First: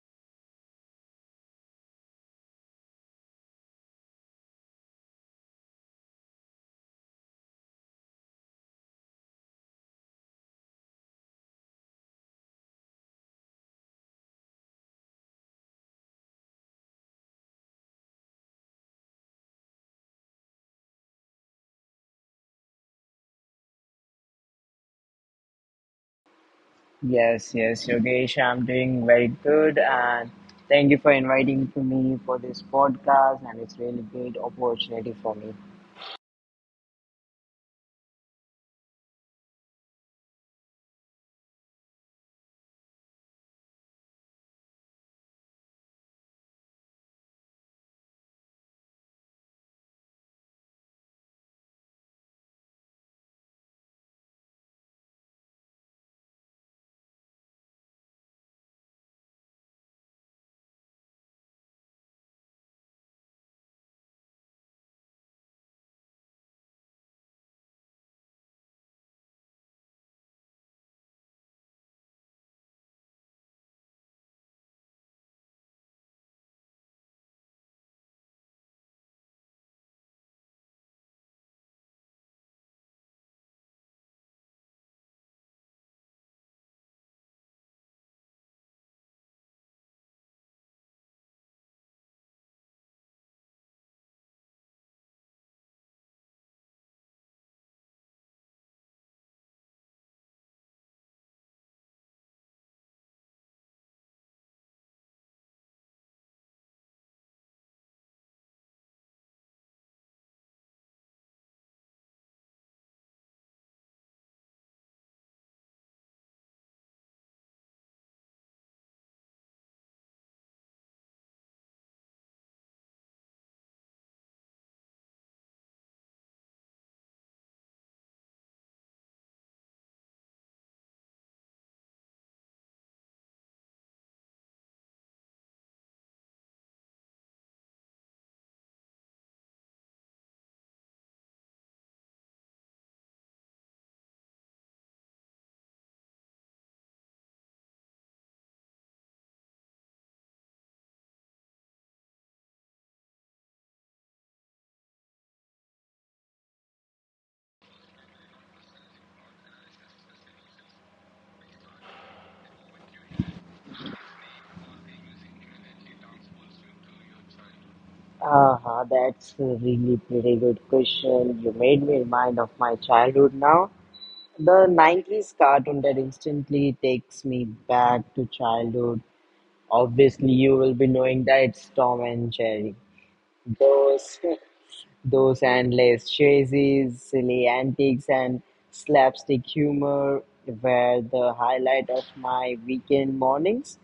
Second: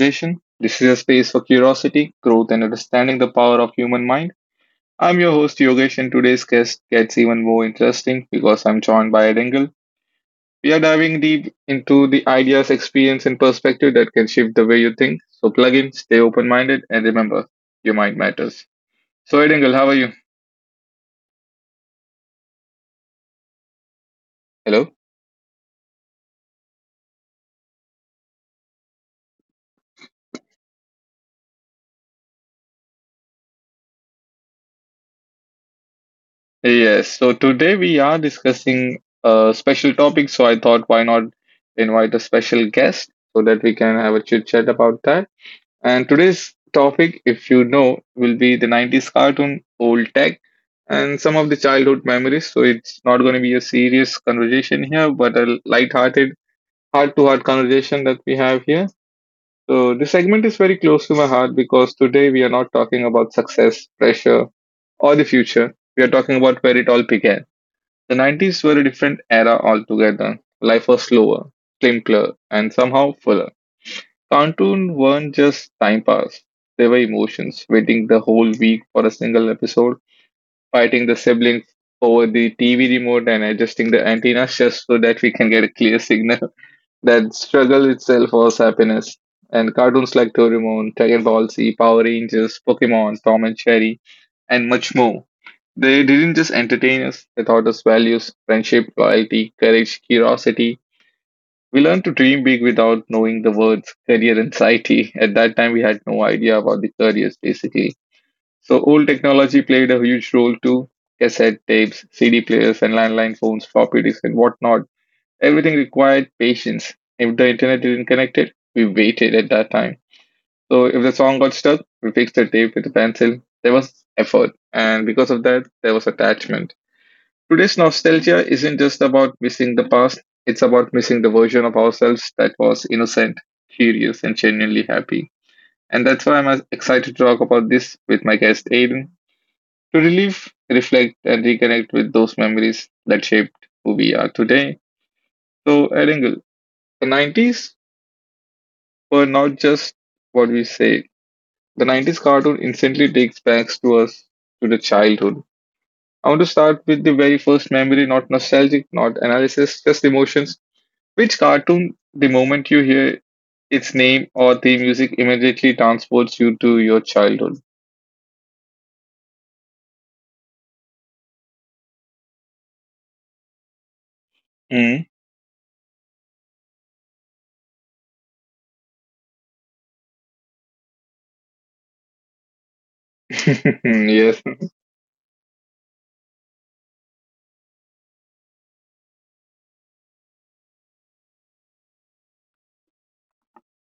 conversation. This is a space for curiosity, growth, and understanding the power of human mind. I'm your host Yogesh, and today's guest gets even more interesting because I'm joined by Ed Engel. We are diving deep into the ideas, experience, and perspective that can shift the way you think. So plug in, stay open-minded, and remember, your mind matters. So Ed Engel, how are you? Hello. Yes, Yogesh, I'm doing very good, and thank you for inviting to me for this podcast, and it's really great opportunity for me. Yes, so today we are discussing a special topic. So I thought, why not invite a special guest so that we can have a chit chat about that. And today's topic, if you know, will be the 90s cartoon, old tech, and some of the childhood memories. So it's not going to be a serious conversation here, but a light-hearted, heart-to-heart conversation that we have here. So this segment is very close to my heart because today we are not talking about success, pressure, or the future. We are talking about fairy tale pick the 90s were a different era altogether. Life was slower, simpler, and somehow fuller. Cartoons weren't just time pass, they were emotions, waiting the whole week for a single episode, fighting the siblings over the TV remote, and adjusting the antennas just so that we can get a clear signal. That struggle itself was happiness. And cartoons like Doraemon, Dragon Ball Z, Power Rangers, Pokemon, Tom and Jerry, and much more. They didn't just entertain us, they taught us values, friendship, loyalty, courage, curiosity. We learned to dream big without knowing the words career anxiety. At that time, we had no idea about the careers basically. So, old technology played a huge role too cassette tapes, CD players, and landline phones, floppy disks, and whatnot. Everything required patience. If the internet didn't connect it, we waited at that time. So if the song got stuck, we fixed the tape with a pencil. There was effort, and because of that, there was attachment. Today's nostalgia isn't just about missing the past, it's about missing the version of ourselves that was innocent, curious, and genuinely happy. And that's why I'm excited to talk about this with my guest Aiden to relieve, reflect, and reconnect with those memories that shaped who we are today. So, Aiden, the 90s were not just what we say. The 90s cartoon instantly takes back to us to the childhood. I want to start with the very first memory, not nostalgic, not analysis, just emotions. Which cartoon, the moment you hear its name or the music, immediately transports you to your childhood? That's a really pretty good question. You made me remind of my childhood now. The Hmm. 90s cartoon that instantly takes me back to childhood. Obviously, you will be knowing that it's Tom and Jerry. Those Yes. those endless chases, silly antics, and slapstick humor were the highlight of my weekend mornings.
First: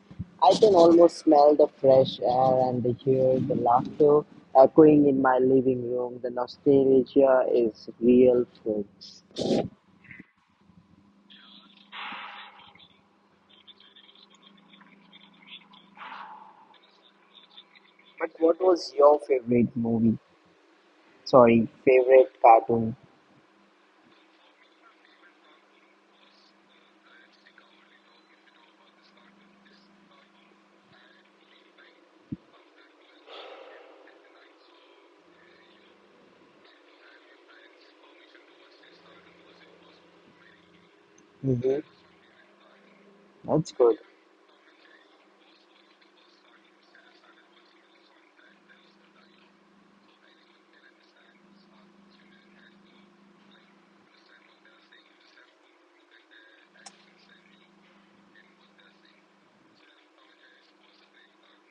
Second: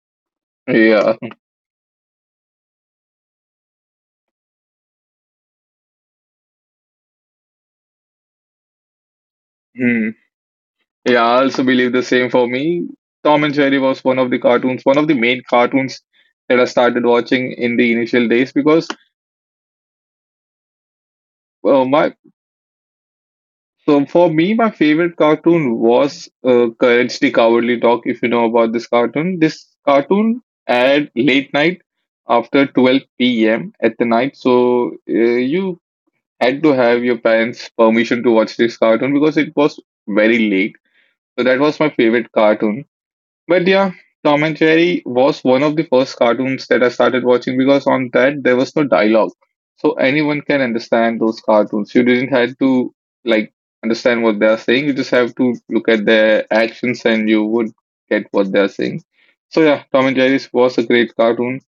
I can Yeah. almost smell the fresh air and hear the laughter echoing in my living room. The nostalgia is real, folks. Hmm. Yeah, I also believe the same for me. Tom and Jerry was one of the cartoons, one of the main cartoons that I started watching in the initial But days what because was your favorite movie? Sorry, my favorite cartoon? so for me, my favorite cartoon was Courage the Cowardly Dog. If you know about this cartoon aired late night after 12 p.m. at the night. So you had to have your parents' permission to watch this cartoon because it was very late. So that Mm-hmm. was my favorite cartoon. But That's yeah, good. Tom and Jerry was one of the first cartoons that I started watching because on that there was no dialogue. So anyone can understand those cartoons. You didn't have to like understand what they are saying. You just have to look at their actions and you would get what they are saying. So yeah, Tom and Jerry was a great cartoon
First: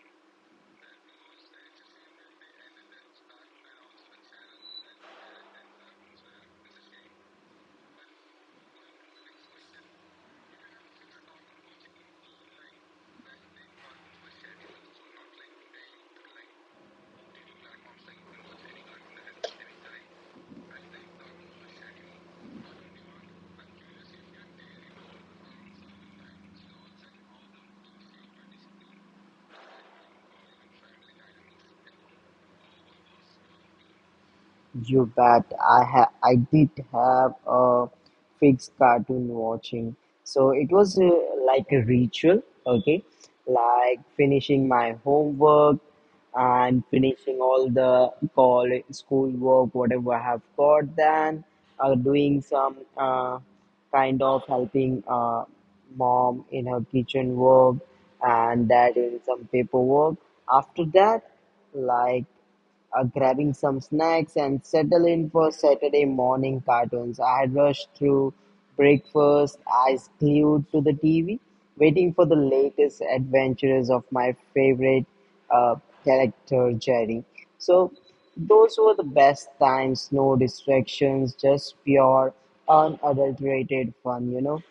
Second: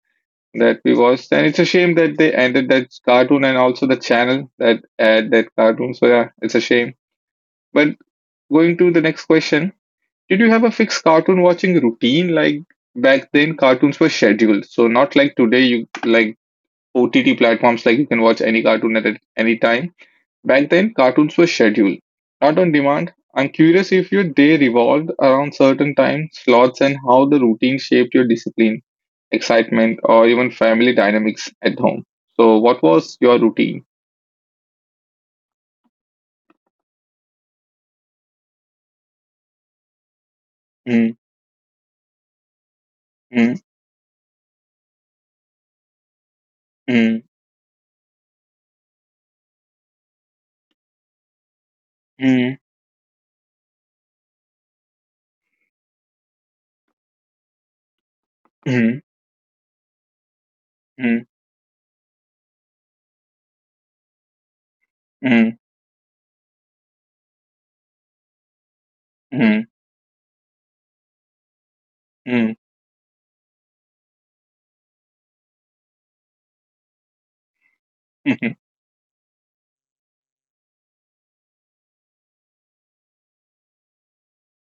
that we watched and it's a shame that they ended that cartoon and also the channel that aired that cartoon. So yeah, it's a shame. But going to the next question, did you have a fixed cartoon watching routine? Like back then, cartoons were scheduled. So not like today, you like OTT platforms, like you can watch any cartoon at any time. Back then, cartoons were scheduled, not on demand. I'm curious if your day revolved around certain time slots and how the routine shaped your discipline, excitement, or even family dynamics at home. So what was your routine? You bet. I did have a fixed cartoon watching, so it was Mm, like a ritual. Okay, mm, like finishing my homework and mm, finishing all the call schoolwork, whatever I have got. Then doing mm, some kind of helping mom in her kitchen work and dad mm, in some paperwork. After mm, that, like grabbing some snacks and settle in for mm, Saturday morning cartoons. I had rushed through breakfast, mm, eyes glued to the TV, waiting for the mm, latest adventures of my favorite uh, character, Jerry. So, mm. those were the best times, no distractions, just pure, unadulterated fun, you know.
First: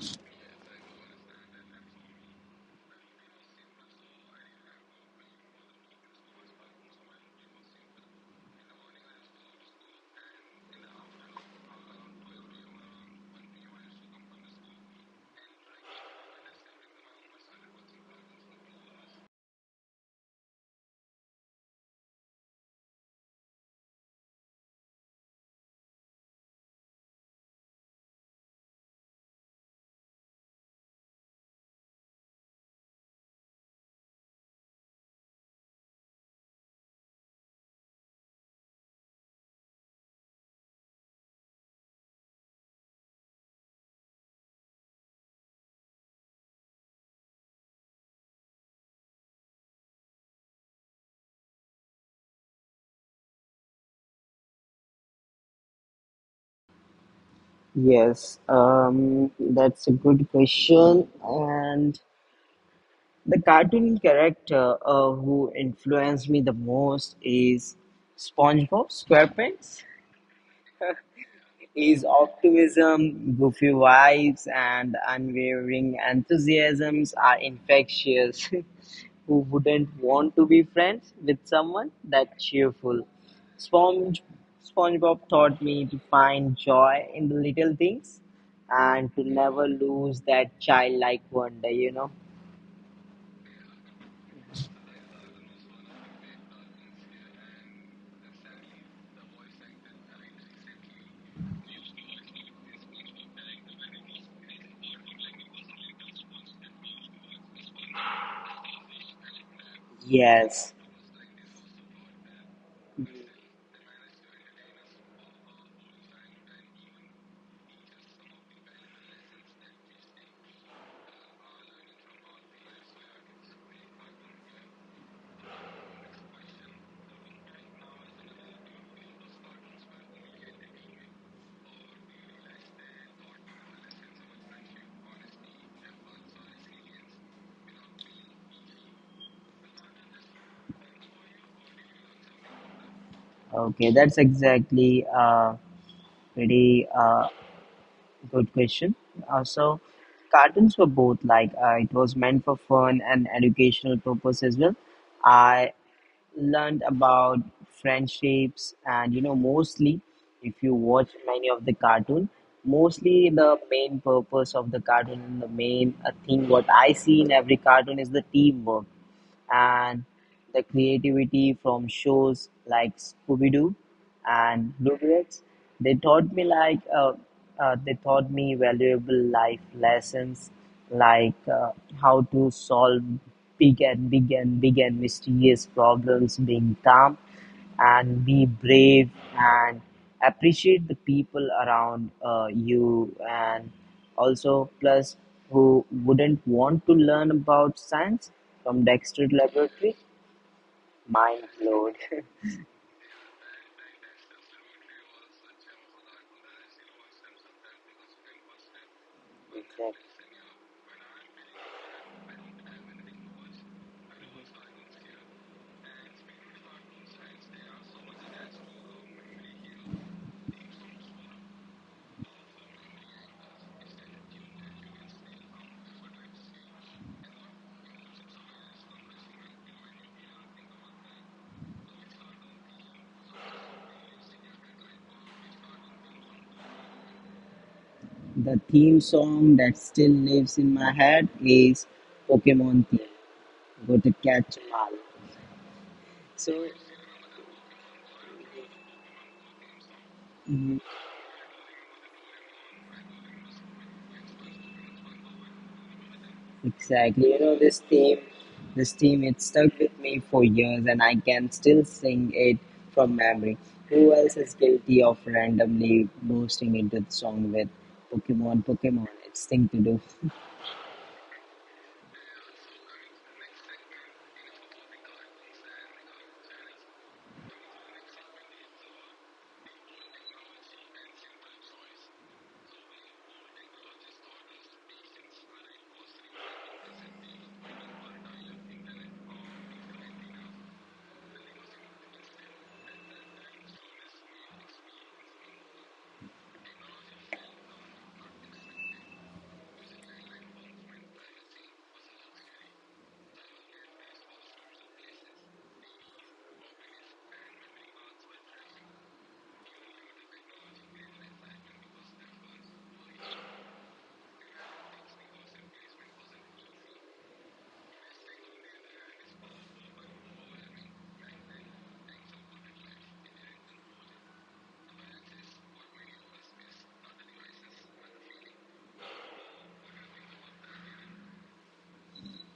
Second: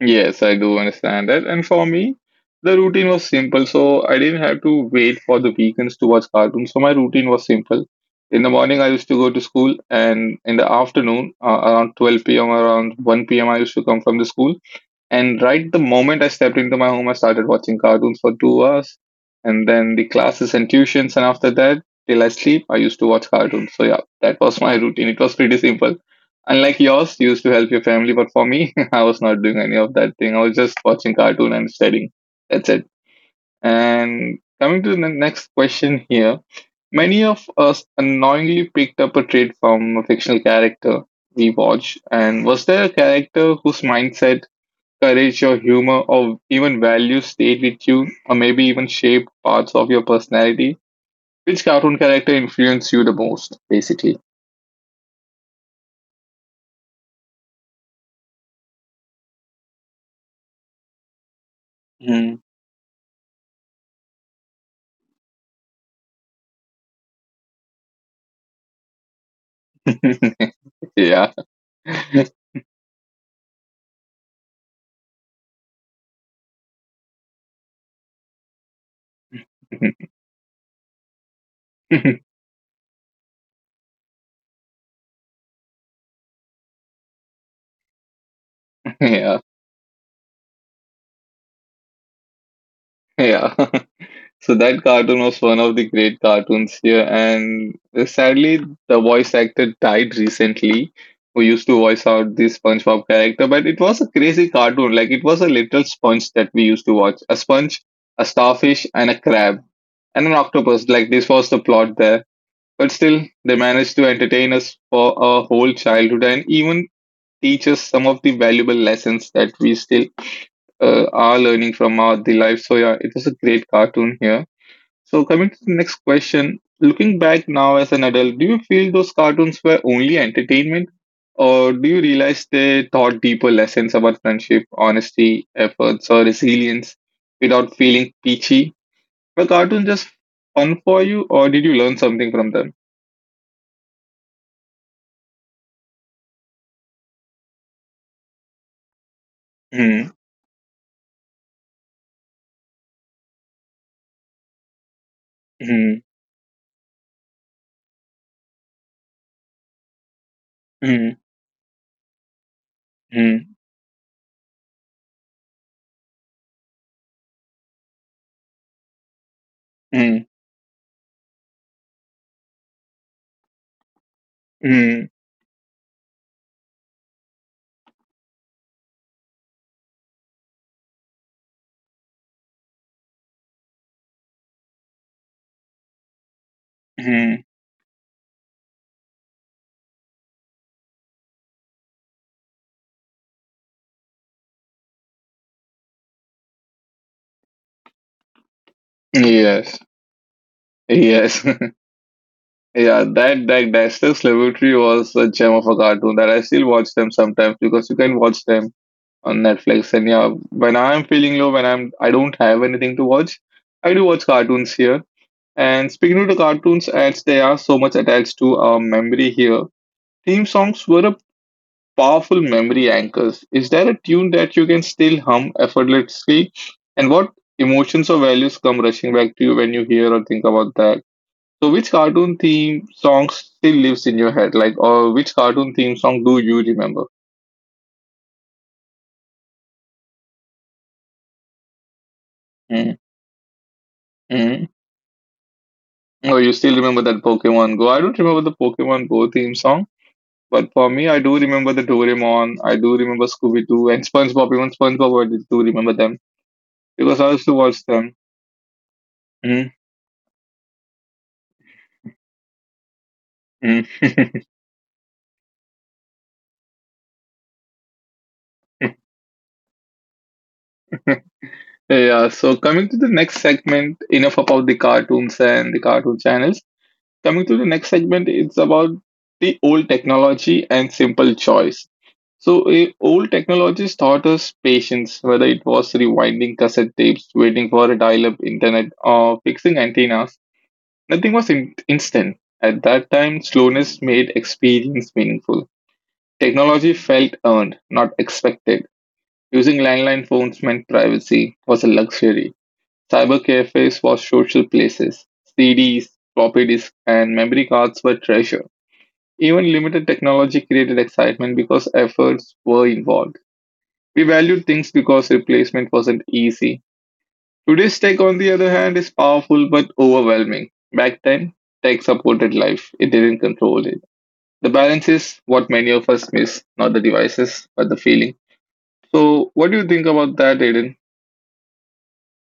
Yes, I do understand that. And for me, the routine was simple, so I didn't have to wait for the weekends to watch cartoons. So my routine was simple. In the morning, I used to go to school, and in the afternoon, around 12 p.m. around 1 p.m., I used to come from the school. And right the moment I stepped into my home, I started watching cartoons for 2 hours. And then the classes and tuitions. And after that, till I sleep, I used to watch cartoons. So, yeah, that was my routine. It was pretty simple. Unlike yours, you used to help your family. But for me, I was not doing any of that thing. I was just watching cartoon and studying. That's it. And coming to the next question here. Many of us unknowingly picked up a trait from a fictional character we watch. And was there a character whose mindset courage, your humor, or even values stayed with you, or maybe even shaped parts of your personality? Which cartoon character influenced you the most, basically? Yes, that's a good question, and Hmm. the cartoon character who influenced me the most is SpongeBob SquarePants. Yeah. His optimism, goofy vibes, and unwavering enthusiasms are infectious. Who wouldn't want to be friends with someone that cheerful? Sponge, SpongeBob taught me to find joy in the little things and to Yeah. never lose that childlike wonder, you know? Yeah. So that cartoon was one of the great cartoons here, and sadly, the voice actor died recently, who used to voice out the SpongeBob character. But it was a crazy cartoon. Like it was a little sponge that we used to watch: a sponge, a starfish, and a crab, and an Yes. octopus. Like this was the plot there. But still, they managed to entertain us for our whole childhood and even teach us some of the valuable lessons that we still are learning from our the life. So yeah, it was a great cartoon here. So, coming to the next question, looking back now as an adult, do you feel those cartoons were only entertainment, or do you realize they taught deeper lessons about friendship, honesty, efforts, or resilience without feeling peachy? Were cartoons just fun for you, or did you learn something from them? Okay, that's exactly a pretty good question. Uh, so, Hmm. cartoons were both like it was meant for fun and educational purpose as well. I Hmm. learned about friendships, and you know, mostly if you watch Hmm. many of the cartoon, mostly Hmm. the main purpose of the cartoon, the main thing what I see in every cartoon is the teamwork and Hmm. the creativity from shows like Scooby Doo and Hmm. Rugrats. They taught me like they taught me valuable life lessons like how to solve big and mysterious problems, being calm Hmm. and be brave and appreciate the people around you, and also plus who wouldn't want to learn about science from Dexter Yes. Laboratory? Mind Yes. blowed. Yeah, that Dexter's Laboratory was a gem of a cartoon that I still watch them sometimes because you can watch them on Netflix. And Exactly. yeah, when I'm feeling low, when I'm I don't have anything to watch, I do watch cartoons here. And speaking of the cartoons, as they are so much attached to our memory here, theme songs were a powerful memory anchors. Is there a tune that you can still hum effortlessly? And what emotions or values come rushing back to you when you hear or think about that? So, which cartoon theme song still lives in your head? Like, or which cartoon theme song do you remember? The theme song that still lives in my head is Pokemon Mm, theme. Go to catch mm. 'em all. Oh, you So still remember that Pokemon Go? I don't remember the Pokemon Go theme song, but mm, for me, I do remember the Doraemon. I do remember Scooby Doo and SpongeBob. Even SpongeBob, I do remember them because exactly, I you used know to this watch them. theme, it stuck with me for years, and I can still sing it from memory. Who else Mm-hmm. is guilty of randomly bursting into the song with Pokemon? Pokemon, it's thing to do. Yeah. So coming to the next segment, enough about the cartoons and the cartoon channels. Coming to the next segment, it's about the old technology and simple choice. So, old technologies taught us patience, whether it was rewinding cassette tapes, waiting for a dial up internet, or fixing antennas. Nothing was instant. At that time, slowness made experience meaningful. Technology felt earned, not expected. Using landline phones meant privacy was a luxury. Cyber cafes were social places. CDs, floppy disks, and memory cards were treasure. Even limited technology created excitement because efforts were involved. We valued things because replacement wasn't easy. Today's tech, on the other hand, is powerful but overwhelming. Back then, tech supported life, it didn't control it. The balance is what many of us miss, not the devices, but the feeling. So, what do you think about that, Aiden?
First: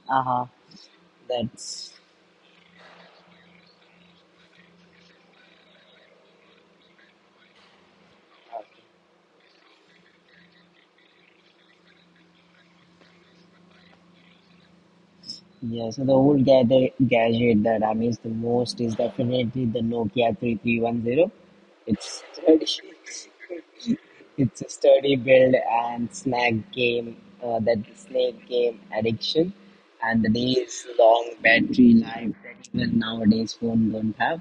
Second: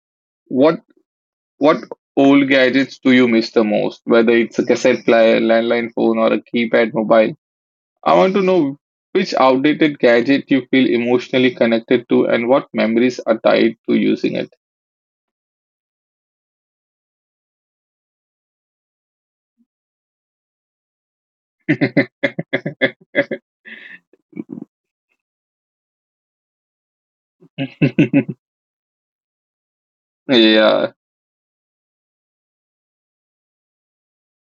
Aha, What what that's old gadgets do you miss the most? Whether it's a cassette player, landline phone, or a keypad mobile, I want to know which outdated gadget you feel emotionally connected to and what memories are tied to using it. Yeah, so the gadget that I miss the most is definitely the Nokia 3310. It's sturdy, it's a sturdy build and snag game, that snake game addiction, and the days Yeah, long battery life that even nowadays phone don't have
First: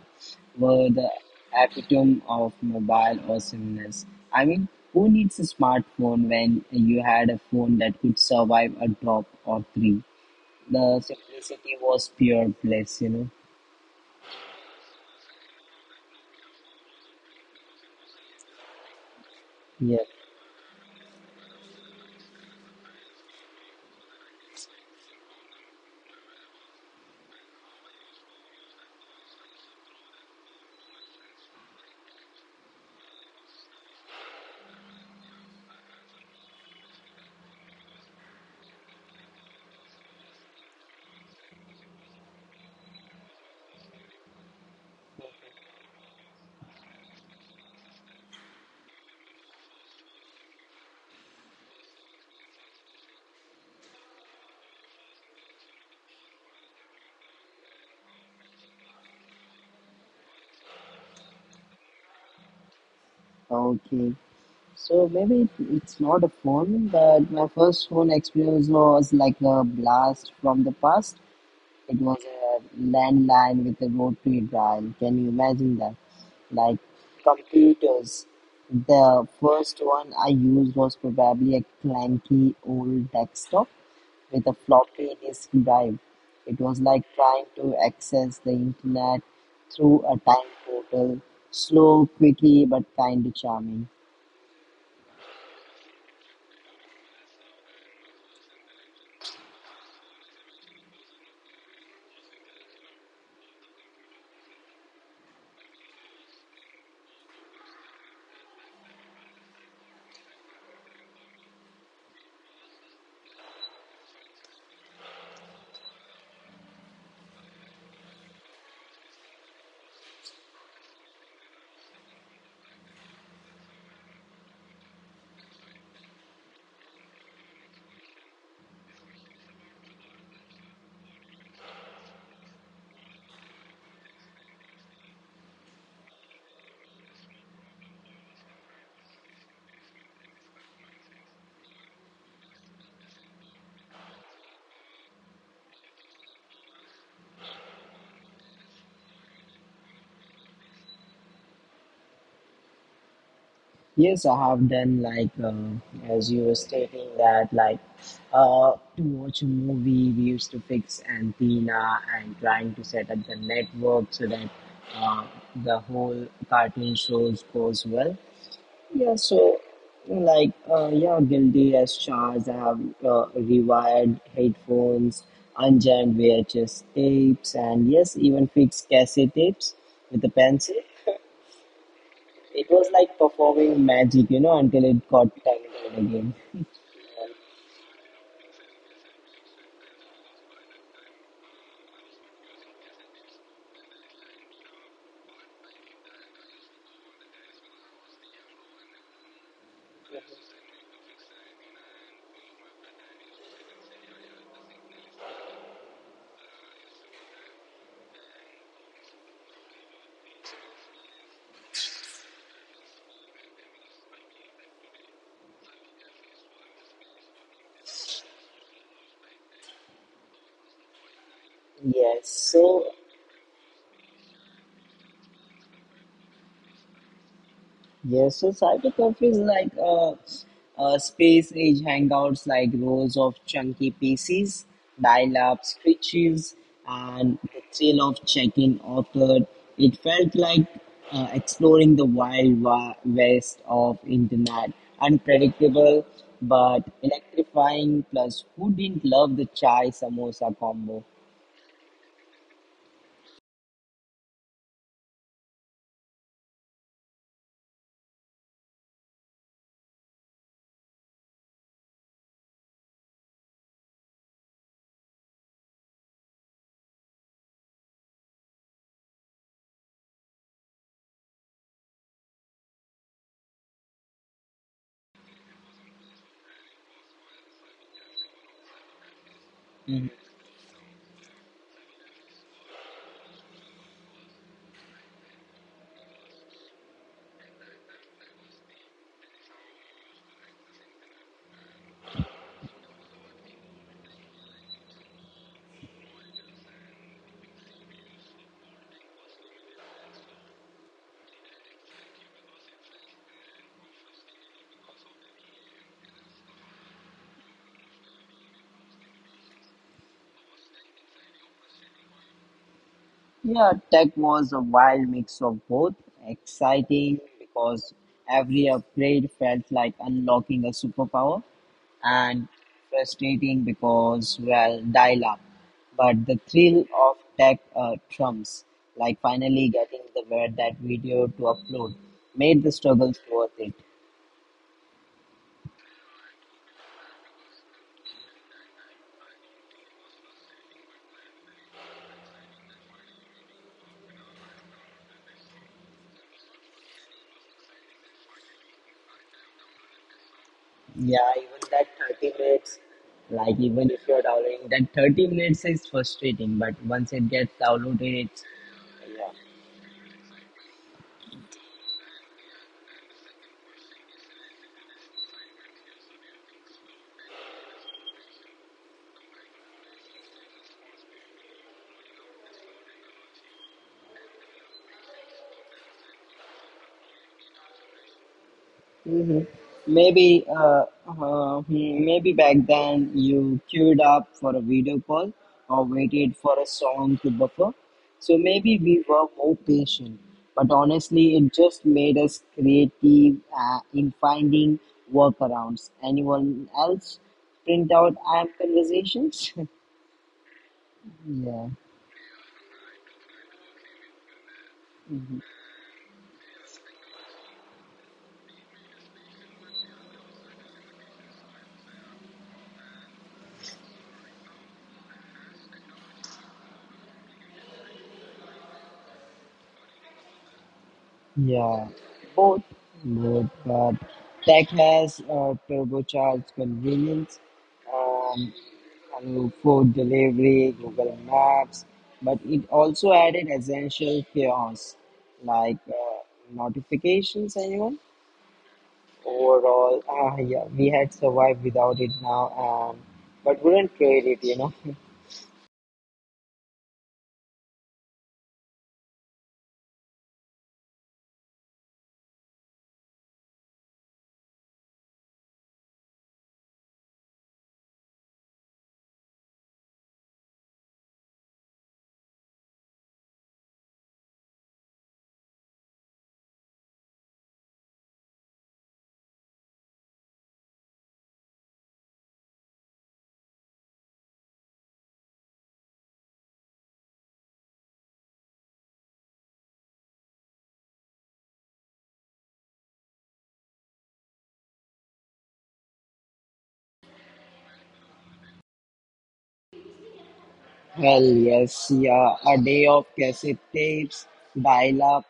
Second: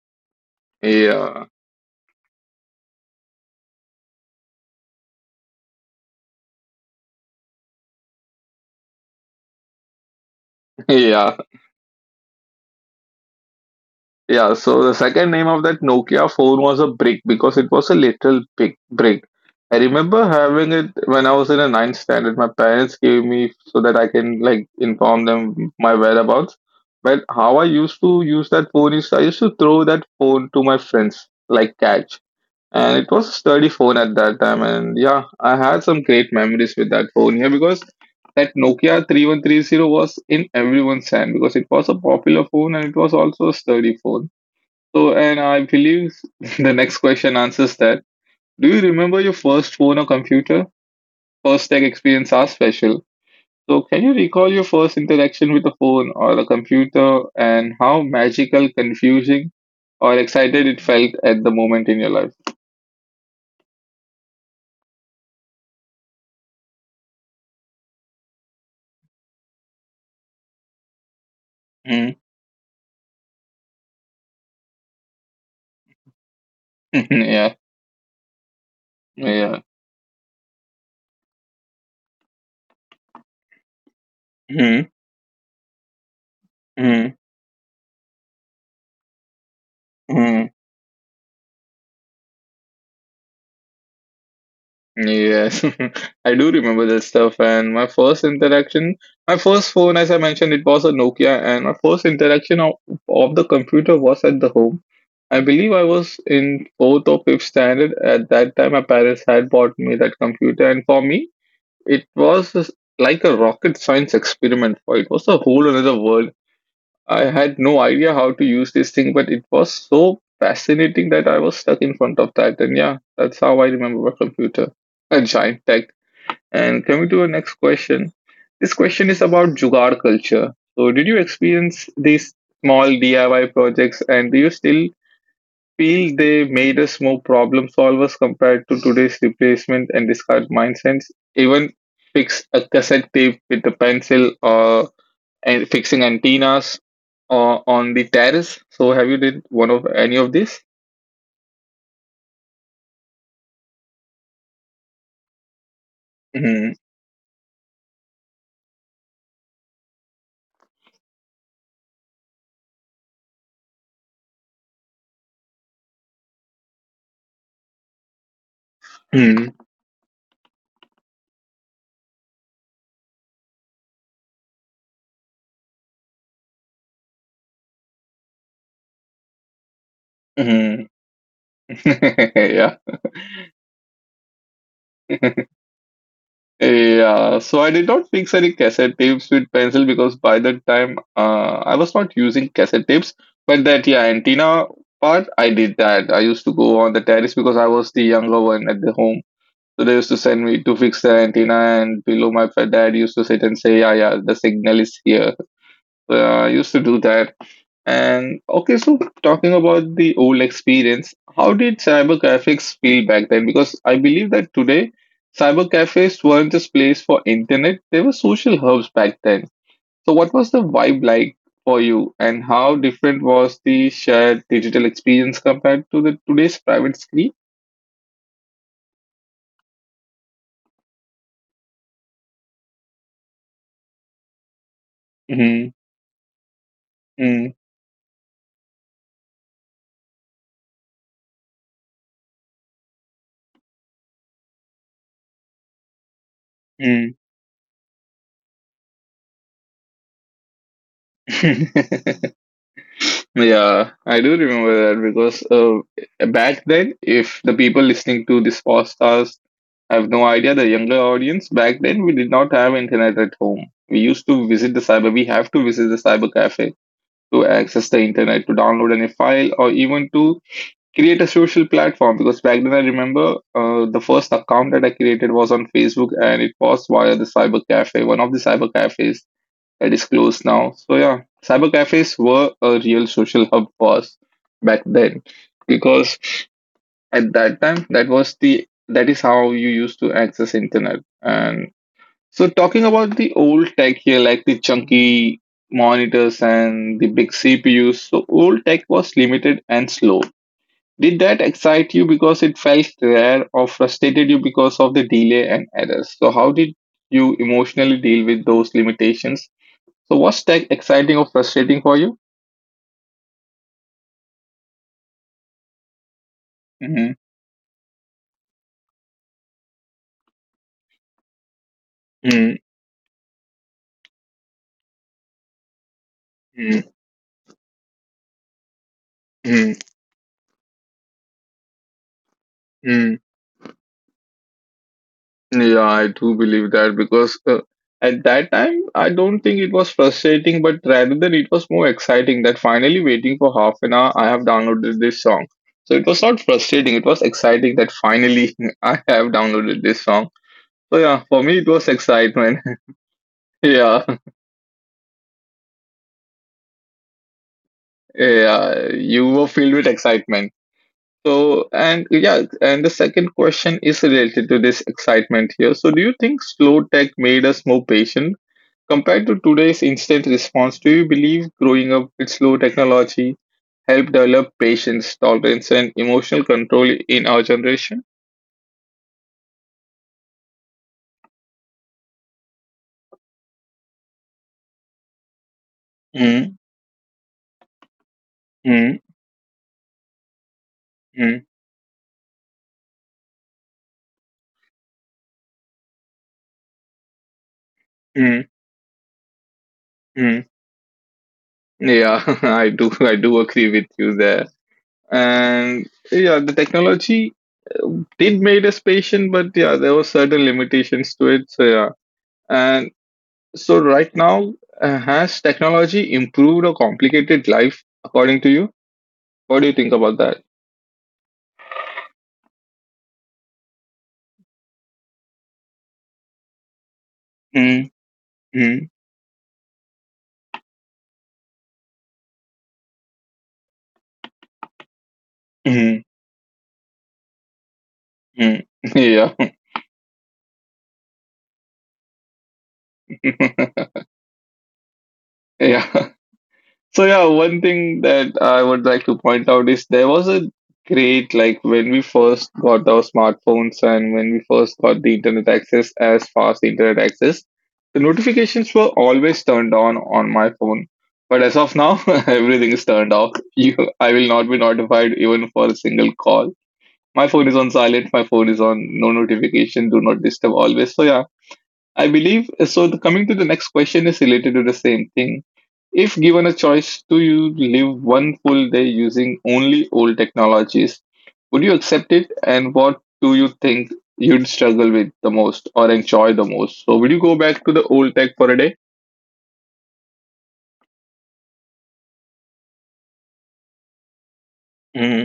were the yeah, epitome of mobile awesomeness. I mean, who needs a smartphone when you had a phone that could survive a drop or three? The yeah, simplicity was pure bliss, you know. yeah. So the second name of that Nokia phone was a brick because it was a literal big brick. I Yeah. remember having it when I was in a ninth standard. My parents gave me so that I can like inform them my whereabouts. But how I used to use that phone is I used to throw that phone to my friends like catch. And it was sturdy phone at that time, and yeah, I had some great memories with that phone here because that Nokia 3130 was in everyone's hand because it was a popular phone and it was also a sturdy phone. So and I believe the next question answers that. Do you remember your first phone or computer? First tech experience are special. So can you recall your first interaction with a phone or a computer and how magical, confusing or excited it felt at the moment in your life? Okay. So maybe it's not a phone, but my first phone experience was like a blast from the past. It Mm. was a landline with a rotary dial. Can you imagine that? Like yeah computers. The Yeah. first one I used was probably a clanky old desktop with a hmm floppy disk drive. It was like hmm trying to access the internet through a time hmm portal. Slow, quirky, but kind of charming. Yes, I do remember that stuff. And my first interaction, my first phone, as I mentioned, it was a Nokia. And my first interaction of the computer was at the home. I believe I was in fourth or fifth standard. At that time, my parents had bought me that computer. And for me, it was like a rocket science experiment, right? It was a whole another world. I had no idea how to use this thing, but it was so fascinating that I was stuck in front of that. And yeah, that's how I remember a computer, a giant tech. And coming to our next question, this question is about jugaad culture. So, did you experience these small DIY projects, and do you still feel they made us more problem solvers compared to today's replacement and discard mindsets? Even fix a cassette tape with a pencil or and fixing antennas on the terrace. So have you did one of any of this? Yes, I have done like as you were stating that like to watch a movie we used to fix antenna and trying to set up the network so that uh, the whole cartoon shows goes well. Yeah, Mm-hmm. so like yeah, guilty as charged. I have rewired headphones, unjammed VHS tapes, and yes, even fixed cassette tapes with a pencil. Mm-hmm. It Yeah. was like performing magic, you know, until it got tangled again. Yeah. So I did not fix any cassette tapes with pencil because by that time I was not using cassette tapes. But that yeah, antenna part I did that. I used to go on the terrace because I was the younger one at the home. So they used to send me to fix the antenna, and below my dad used to sit and say, "Yeah, yeah, the signal is here." So, I used to do that. And okay, so talking about the old experience, how did cyber cafes feel back then? Because I believe that today cyber cafes weren't just place for internet, they were social hubs back then. So what was the vibe like for you Yes, and how so different was the shared digital experience compared to the today's private screen? Yes, so Cyberpuff is like a space age hangouts, like rows of chunky PCs, dial up Mm-hmm. screeches, and the thrill of checking authored. It felt like exploring the west of internet, unpredictable but electrifying. Plus, who didn't love the chai samosa combo? Mm-hmm. Yeah, I do remember that because back then, if the people listening to this podcast have no idea, the younger audience, back then we did not have internet at home. We used to visit the cyber, we have to visit the cyber cafe to access the internet, to download any file, or even to create a social platform. Because back then, I remember the first account that I created was on Facebook and it was via the cyber cafe, one of the cyber cafes that is closed now. So yeah, cyber cafes were a real social hub for us back then because at that time that was the that is how you used to access internet. And so talking about the old tech here, like the chunky monitors and the big CPUs, so old tech was limited and slow. Did that excite you because it felt rare or frustrated you because of the delay and errors? So how did you emotionally deal with those limitations, so what's tech exciting or frustrating for you? Yeah, tech was a wild mix of both. Mm, Exciting because every upgrade felt like unlocking a superpower, and mm, frustrating because, well, dial up. But the thrill mm, of tech trumps, like finally mm, getting the word that video to upload, made the struggles mm. worth it. Yeah, I do believe that because at that time, I don't think it was frustrating, but rather than it was more exciting that finally waiting for half an hour, I have downloaded this song. So it was not frustrating, it was exciting that finally I have downloaded this song. So Yeah, yeah, for even me, it that was 30 excitement. minutes, like even if Yeah, you're downloading, that 30 minutes is frustrating, but once it gets downloaded, it's. yeah, you Yeah. were filled with excitement. So, and yeah, and the second question is related to this excitement here. So, do you think slow tech made us more patient compared to today's instant response? Do you believe growing up with slow technology helped develop patience, tolerance, and emotional control in our generation? hmm Maybe, maybe back then you queued up for a video call or waited for Mm, a song to buffer. So maybe we mm, were more patient. But honestly, mm, it just made us creative in finding workarounds. Anyone else print out app mm, conversations? mm. Yeah, Yeah, I do. I do agree with you there. And yeah, the technology did made us patient, but yeah, there were certain limitations to it. So yeah. And So right now, has technology improved or complicated life according to you? What do you think about that? yeah, both, But tech has turbocharged convenience. Mm, Um. mm, Food delivery, Google Maps, but it also added essential chaos like mm, notifications. Anyone? mm. Yeah. Overall, yeah, we had survived without it now, um, but wouldn't trade it, you know. Yeah. So yeah, one thing that I would like to point out is there was a great like when we first got our smartphones and when we first got the internet access as fast internet access, the notifications were always turned on my phone. But as of now, everything is turned off. You, I will not be notified even for a single call. My phone is on silent. My phone is on no notification, do not disturb always. So yeah, I believe coming to the next question is related to the same thing. If given a choice to you live one full day using only old technologies, would you accept it? And what do you think you'd struggle with the most or enjoy the most? So, would you go back to the old tech for a day? Hell yes, yeah, a day of cassette tapes, dial up,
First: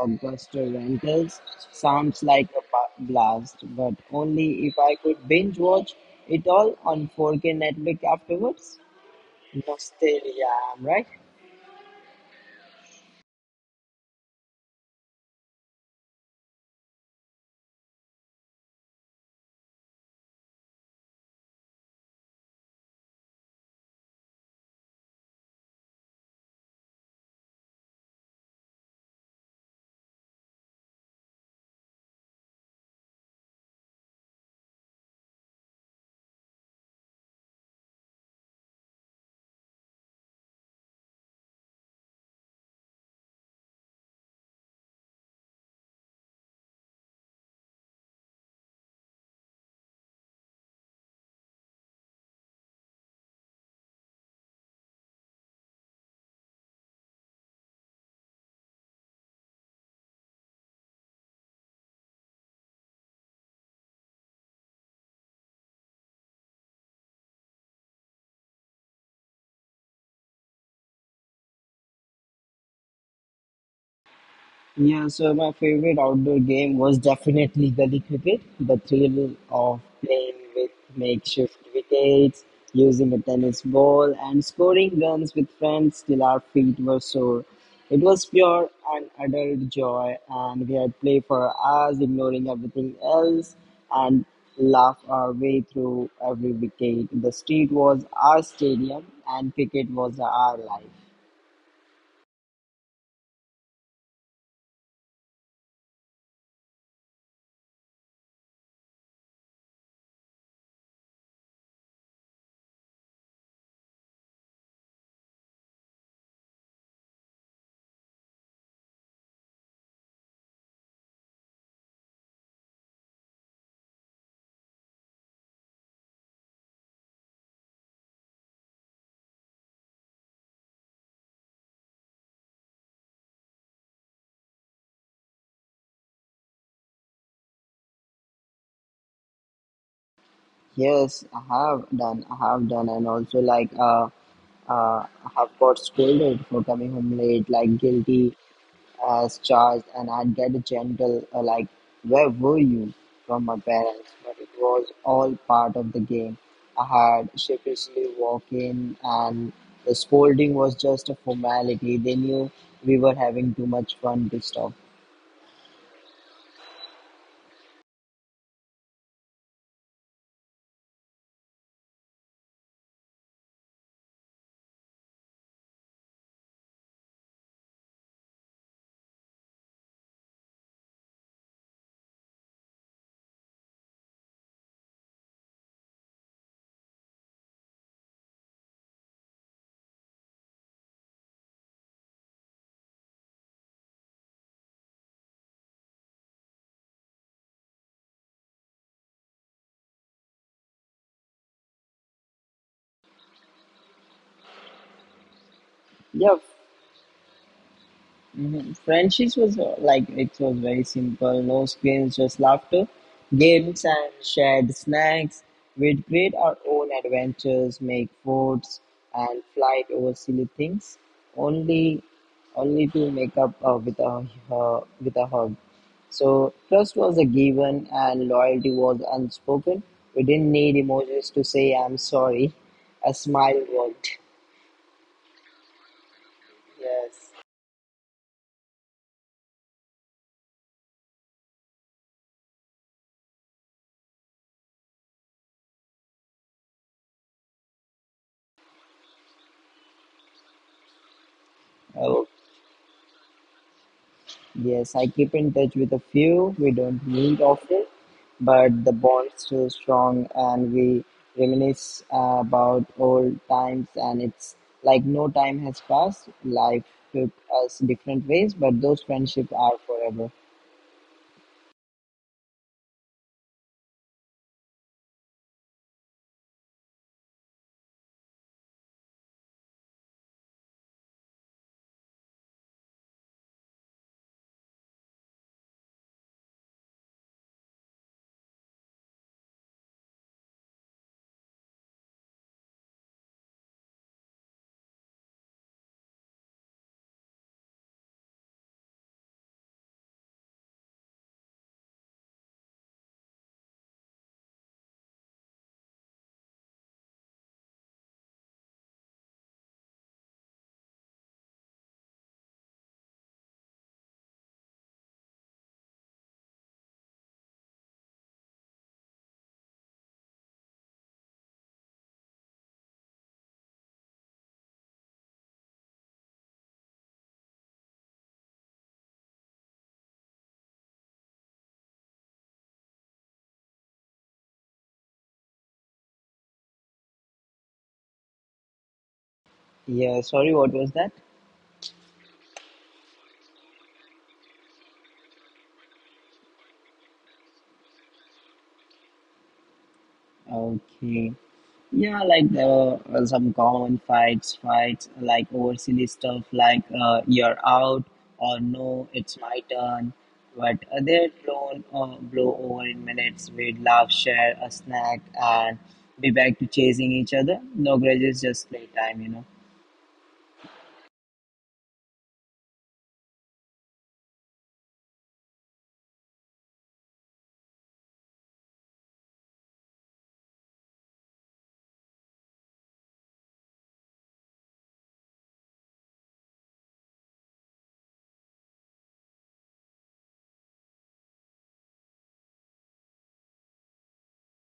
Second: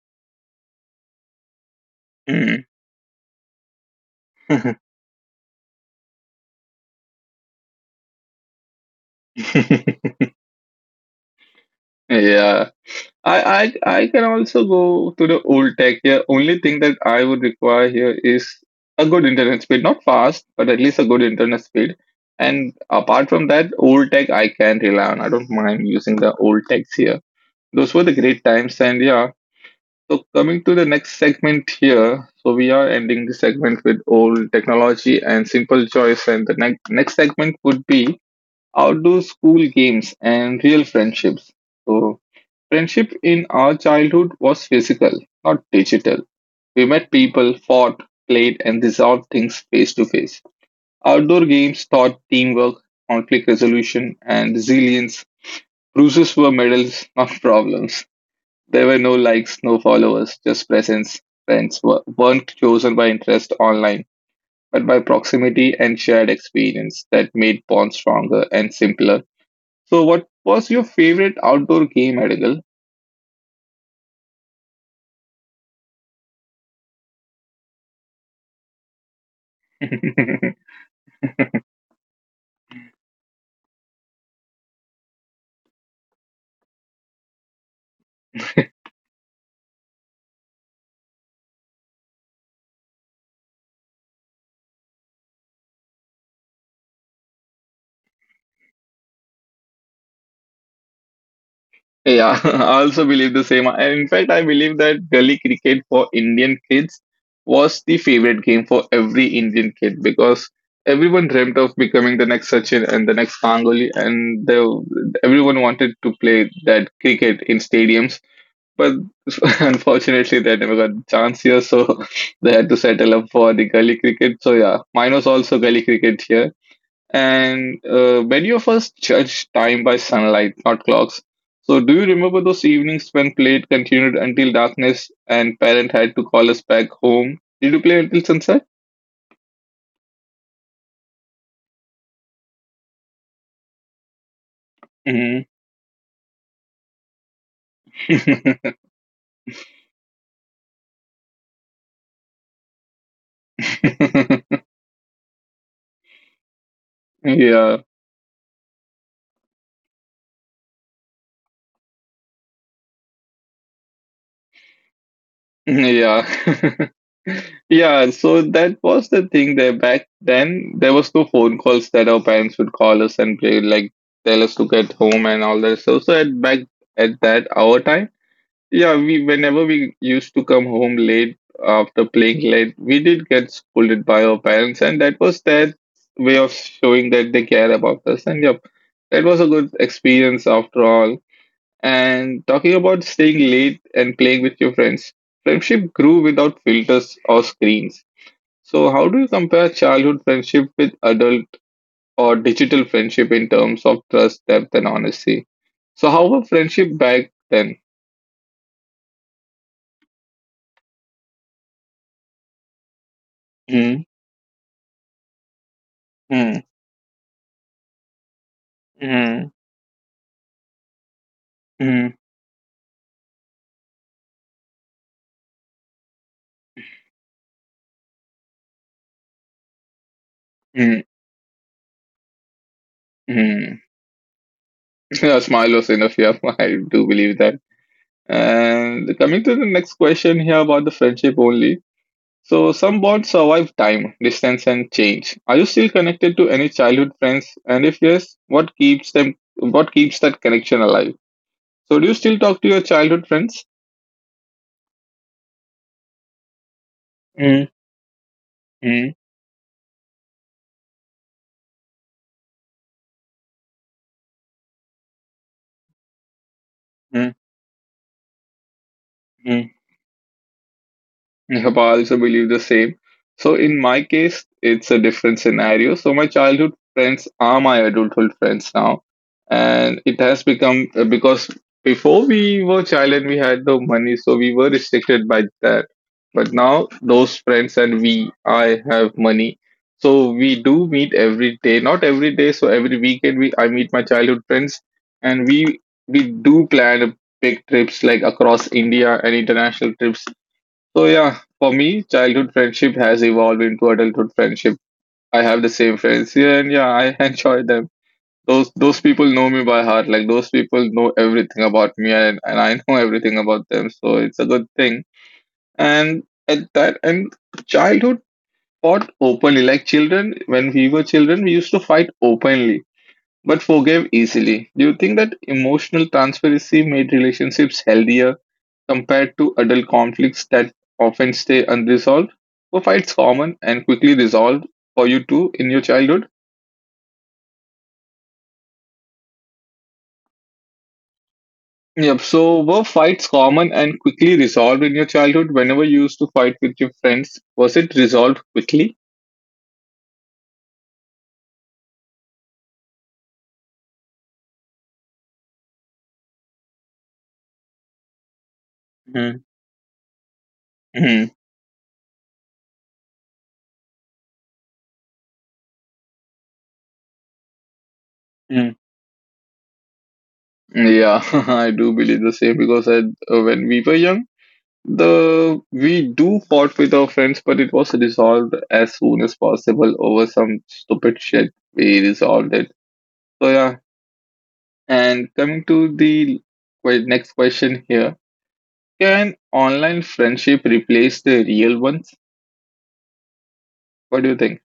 and blockbuster rentals sounds like a Mm-hmm. Blast, but only if I could binge watch it all on 4K Netflix afterwards. Nostalgia, right? Yeah. I can also go to the old tech here. Only thing that I would require here is a good internet speed, not fast, but at least a good internet speed. And apart from that, old tech I can rely on. I don't mind using the old techs here. Those were the great times, and yeah. So coming to the next segment here. So we are ending the segment with old technology and simple choice, and the next segment would be outdoor school games and real friendships. So friendship in our childhood was physical, not digital. We met people, fought, played, and resolved things face to face. Outdoor games taught teamwork, conflict resolution, and resilience. Bruises were medals, not problems. There were no likes, no followers, just presence. Friends were, weren't chosen by interest online, but by proximity and shared experience that made bonds stronger and simpler. So, what was your favorite outdoor game, Adigal? Yeah, so my favorite outdoor game was definitely gully cricket. The thrill of playing with makeshift wickets, using a tennis ball, and scoring runs with friends till our feet were sore. It was pure and adult joy, and we had play for hours, ignoring everything else, and laugh our way through every wicket. The street was our stadium, and cricket was our life. Yeah, I also believe the same. And in fact, I believe that gully cricket for Indian kids was the favorite game for every Indian kid because everyone dreamt of becoming the next Sachin and the next Ganguly, and everyone wanted to play that cricket in stadiums. But unfortunately, they never got the chance here, so they had to settle up for the gully cricket. So yeah, mine was also gully cricket here. And many of us judge time by sunlight, not clocks. So, do you remember those evenings when play continued until darkness and parent had to call us back home? Did you play until sunset? I have done, and also like I hmm have got scolded for coming home late, like guilty as charged, and I'd get a gentle like, "Where were you?" from my parents, but it was all part of the game. I had yeah, sheepishly walk in, and the scolding was just a formality. They knew we were having too much fun to stop. yeah. Yeah, so that was the thing there back then. There was no phone calls that our parents would call us and play like tell us to get home and all that. So, so at back at that our time, Yeah, we whenever we used to come home late after playing late, we did get scolded by our parents, and that was their way of showing that they care about us. And yep, that was a good experience after all. And talking about staying late and playing with your friends, friendship grew without filters or screens. So, how do you compare childhood friendship with adult or digital friendship in terms of trust, depth, and honesty? So, how Yeah, were friendship back then? mhm. Friendships was like it was very simple. No screens, just laughter, games Mm-hmm. and shared snacks. We'd create our own adventures, make forts and flight over silly things, only Mm, only to make up with a hug. So trust was a given and loyalty was unspoken. We didn't need mm, emojis to say I'm sorry. A smile mm. worked. That's marvelous enough. Yeah, I do believe that. And coming to the next question here about the friendship only. So, some bonds survive time, distance, and change. Are you still connected to any childhood friends? And if yes, what keeps them? What keeps that connection alive? So, do you Yes. still talk to your childhood friends? Yes, I keep in touch with a few, we don't meet Mm, often, but the mm, bond's still strong and we reminisce about old times and it's like no time has passed. Life took mm, us different ways, but those friendships mm. are forever. Yep, I also believe the same. So in my case, it's a different scenario. So my childhood friends are my adulthood friends now, and it has become because before we were child and we had no money, so we were restricted by that. But now those friends and we, I have money, so we do meet every day. Not every day, so every weekend we I meet my childhood friends, and we do plan big trips like across India and international trips. So yeah, for me, childhood friendship has evolved into adulthood friendship. I have the same friends here, and yeah, I enjoy them. Those people know me by heart. Like those people know everything about me, and I know everything about them. So it's a good thing. And at that and childhood fought openly. Like children, when we were children, we used to fight openly, but forgave easily. Do you think that emotional transparency made relationships healthier, compared to adult conflicts that often stay unresolved? Were fights common and quickly resolved for you too in your childhood? Yeah, sorry, what was that? Yep. So were fights common and quickly resolved in your childhood? Whenever you used to fight with your friends, was it resolved quickly? Okay. Yeah, like there were some fights like over silly stuff like you're out or no, it's Mm. my turn. But Hmm. they're blown blow over in minutes. We'd laugh, share a snack, and be back to chasing each other. No grudges, just Mm. playtime, you know. Yeah, I do believe the same because when we were young, the we do fought with our friends, but it was resolved as soon as possible over some stupid shit. We resolved it. So yeah, and coming to the next question here, can online friendship replace the real ones? What do you think?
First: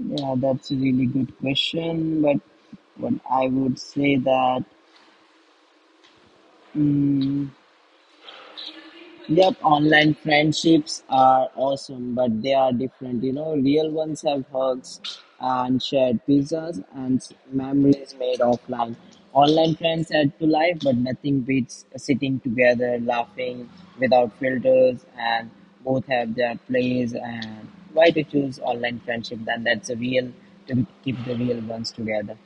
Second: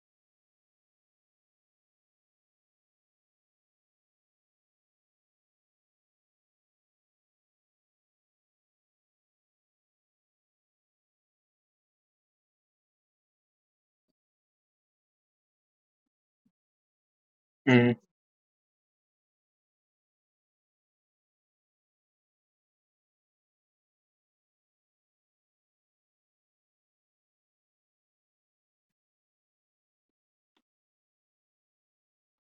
Yeah, that's a really good question. But what I would say that. Mm, Yep, online friendships are awesome, but they are different. You know, real ones have hugs and shared pizzas and Mm. memories made offline. Online friends add to life, but nothing beats sitting together, laughing without filters, and both have their place. And why to choose online friendship? Then that's a real to keep the real ones together.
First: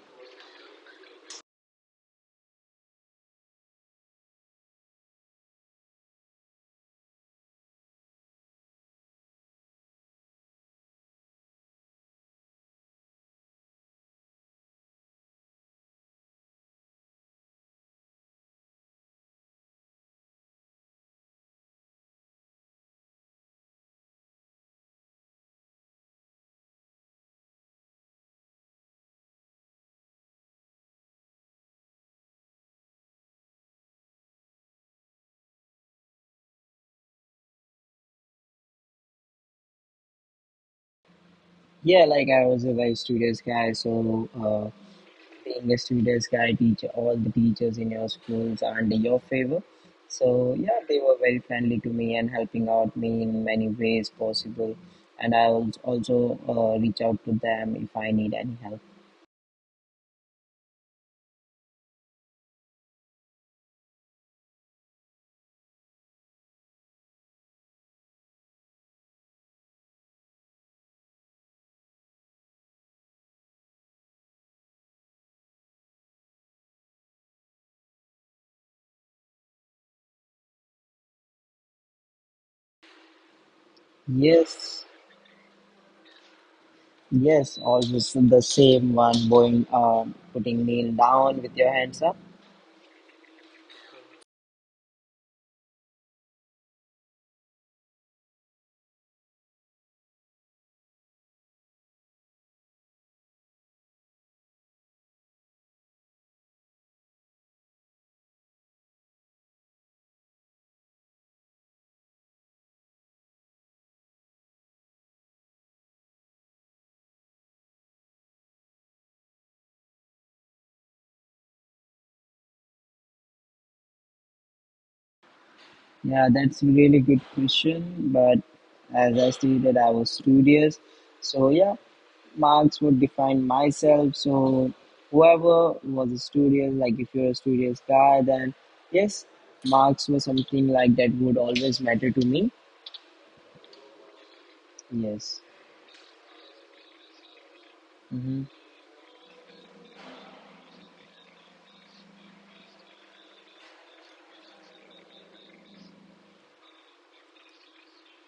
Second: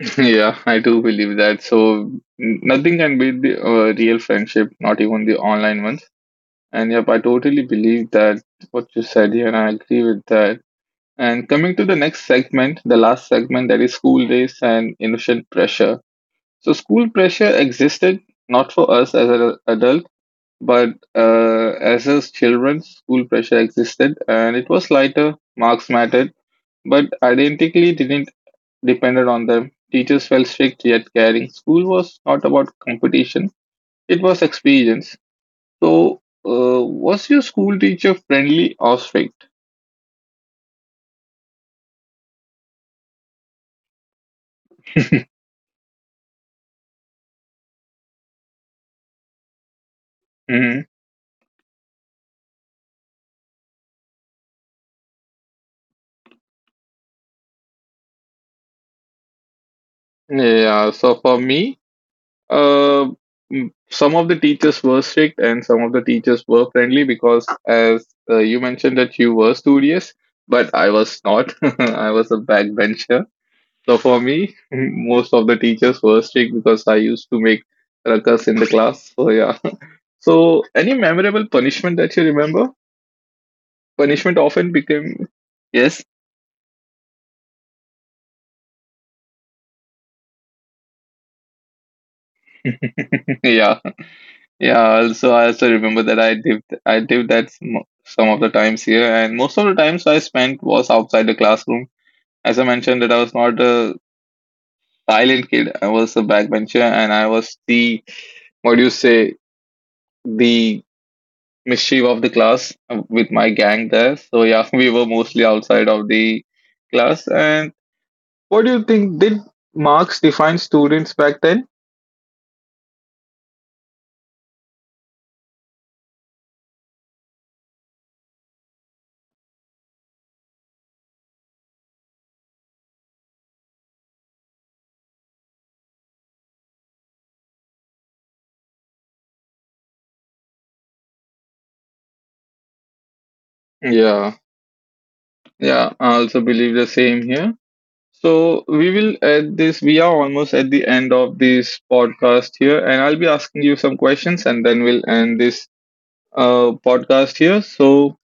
Yeah, I do believe that. So nothing can beat the real friendship, not even the online ones. And yep, I totally believe that what you said here, and I agree with that. And coming to the next segment, the last segment that is school days and innocent pressure. So school pressure existed not for us as an adult, but as children, school pressure existed, and it was lighter. Marks mattered, but identically didn't depended on them. Teachers felt strict yet caring. School was not about competition; it was experience. So, was your school teacher friendly or strict? Yeah, like I was a very studious guy, so being a student's guy teacher, all the teachers in your schools are under your favor. So yeah, Mhm. they were very friendly to me and helping out me in many ways possible. And I will also reach out to them if I need any help. Yeah. So for me, Uh, some of the teachers were strict and some of the teachers were friendly because, as you mentioned, that you were studious, but I was not. I was a backbencher. So for me, most of the teachers were strict because I used to make ruckus in the class. So yeah. So any memorable punishment that you remember? Punishment Yes, often became yes, yes, always the same one, going, putting kneel down with your hands up. yeah. Yeah, also I also remember that I did that some of the times here, and most of the times I spent was outside the classroom. As I mentioned, that I was not a silent kid. I was a backbencher, and I was the what do you say the mischief of the class with my gang there. So yeah, we were mostly outside of the class, and what do you think? Did marks define students back then? Yeah, that's a really good question. But as I stated, I was studious. So yeah, marks would define myself. So whoever was a studious, like if you're a studious guy, then yes, marks were something like that would always matter to me. Yeah, Yes. yeah, I also believe the same here. Hmm. So we will at this, we are almost at the end of this podcast here, and I'll be asking you some questions and then we'll end this podcast here. So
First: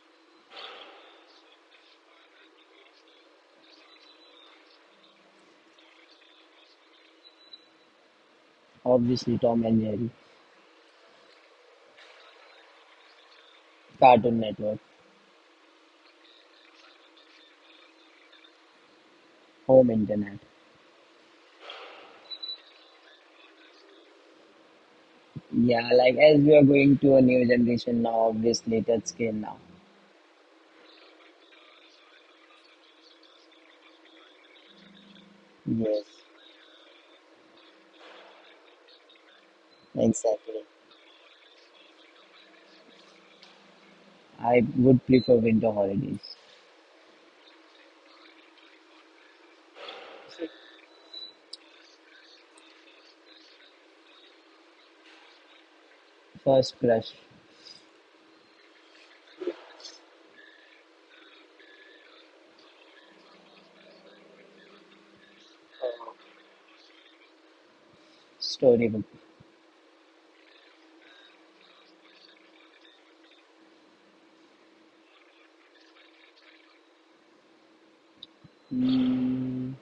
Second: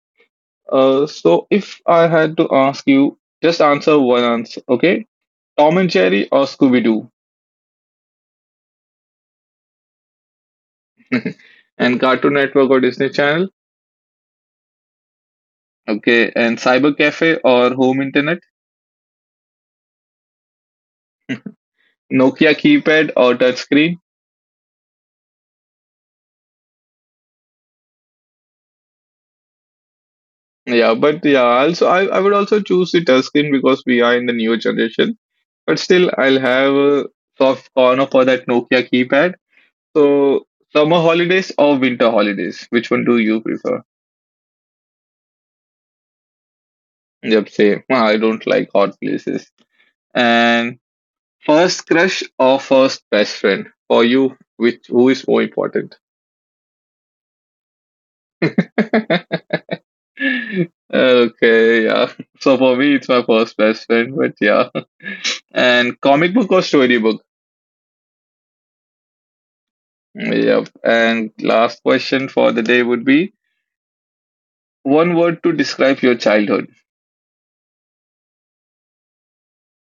So if I had to ask you, just answer one answer, okay? Tom and Jerry or Scooby Doo? Obviously, Tom and Jerry. And Cartoon Network or Disney Channel? Cartoon Network. Okay, and Cyber Cafe or Home Internet? Home internet. Nokia keypad or touchscreen? Yeah, like as we are going to a new generation now, obviously, touch screen now. Yeah, but yeah, also I would also choose the touchscreen because we are in the newer generation. But still, Yes, I'll have a soft corner for that Nokia keypad. So, exactly. summer holidays or winter holidays? Which one do you prefer? I would prefer winter holidays. Yep, same. I don't like hot places. And first crush or first best friend for you, which who is more important? First crush. Okay, yeah. So for me, it's my first best friend, but yeah. And comic book or storybook? Storybook. Yep. And last question for the day would be one word to describe your childhood. Mm,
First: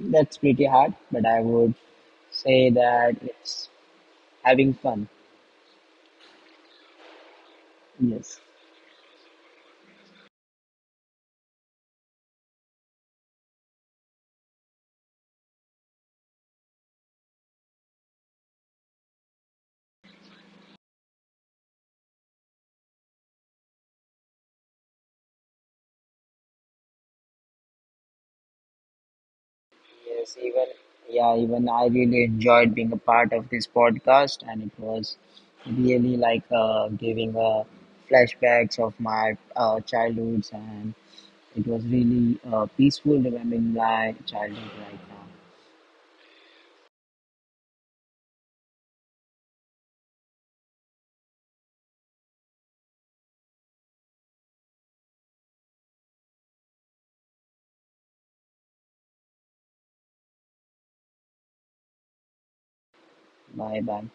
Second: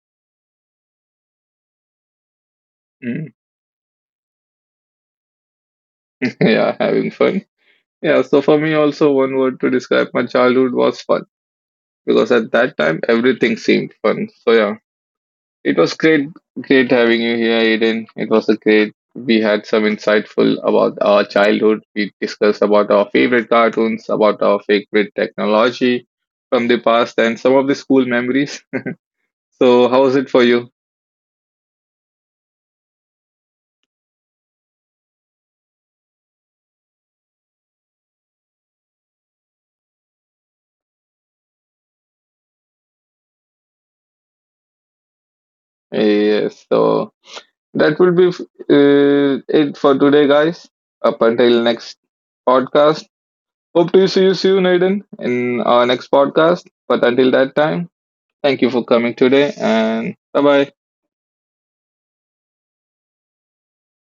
that's pretty hard, but I would say that Mm. it's having fun. Yeah, having fun. Yeah, Yes. so for me also one word to describe my childhood was fun because at that time everything seemed fun. So yeah. It was great, great having you here, Aiden. It was a great. We had some insightful about our childhood. We discussed about our favorite cartoons, about our favorite technology from the past, and some of the school memories. So, how was it Yes, for even you? yeah, even I really enjoyed being a part of this podcast, and it was really like giving flashbacks of my childhoods, and it was really peaceful remembering my childhood right now. Yes. So that will be it for today, guys. Up until next podcast. Hope to see you soon, Aiden, in our next podcast. But until that time, thank you for coming today, and bye bye. Bye bye.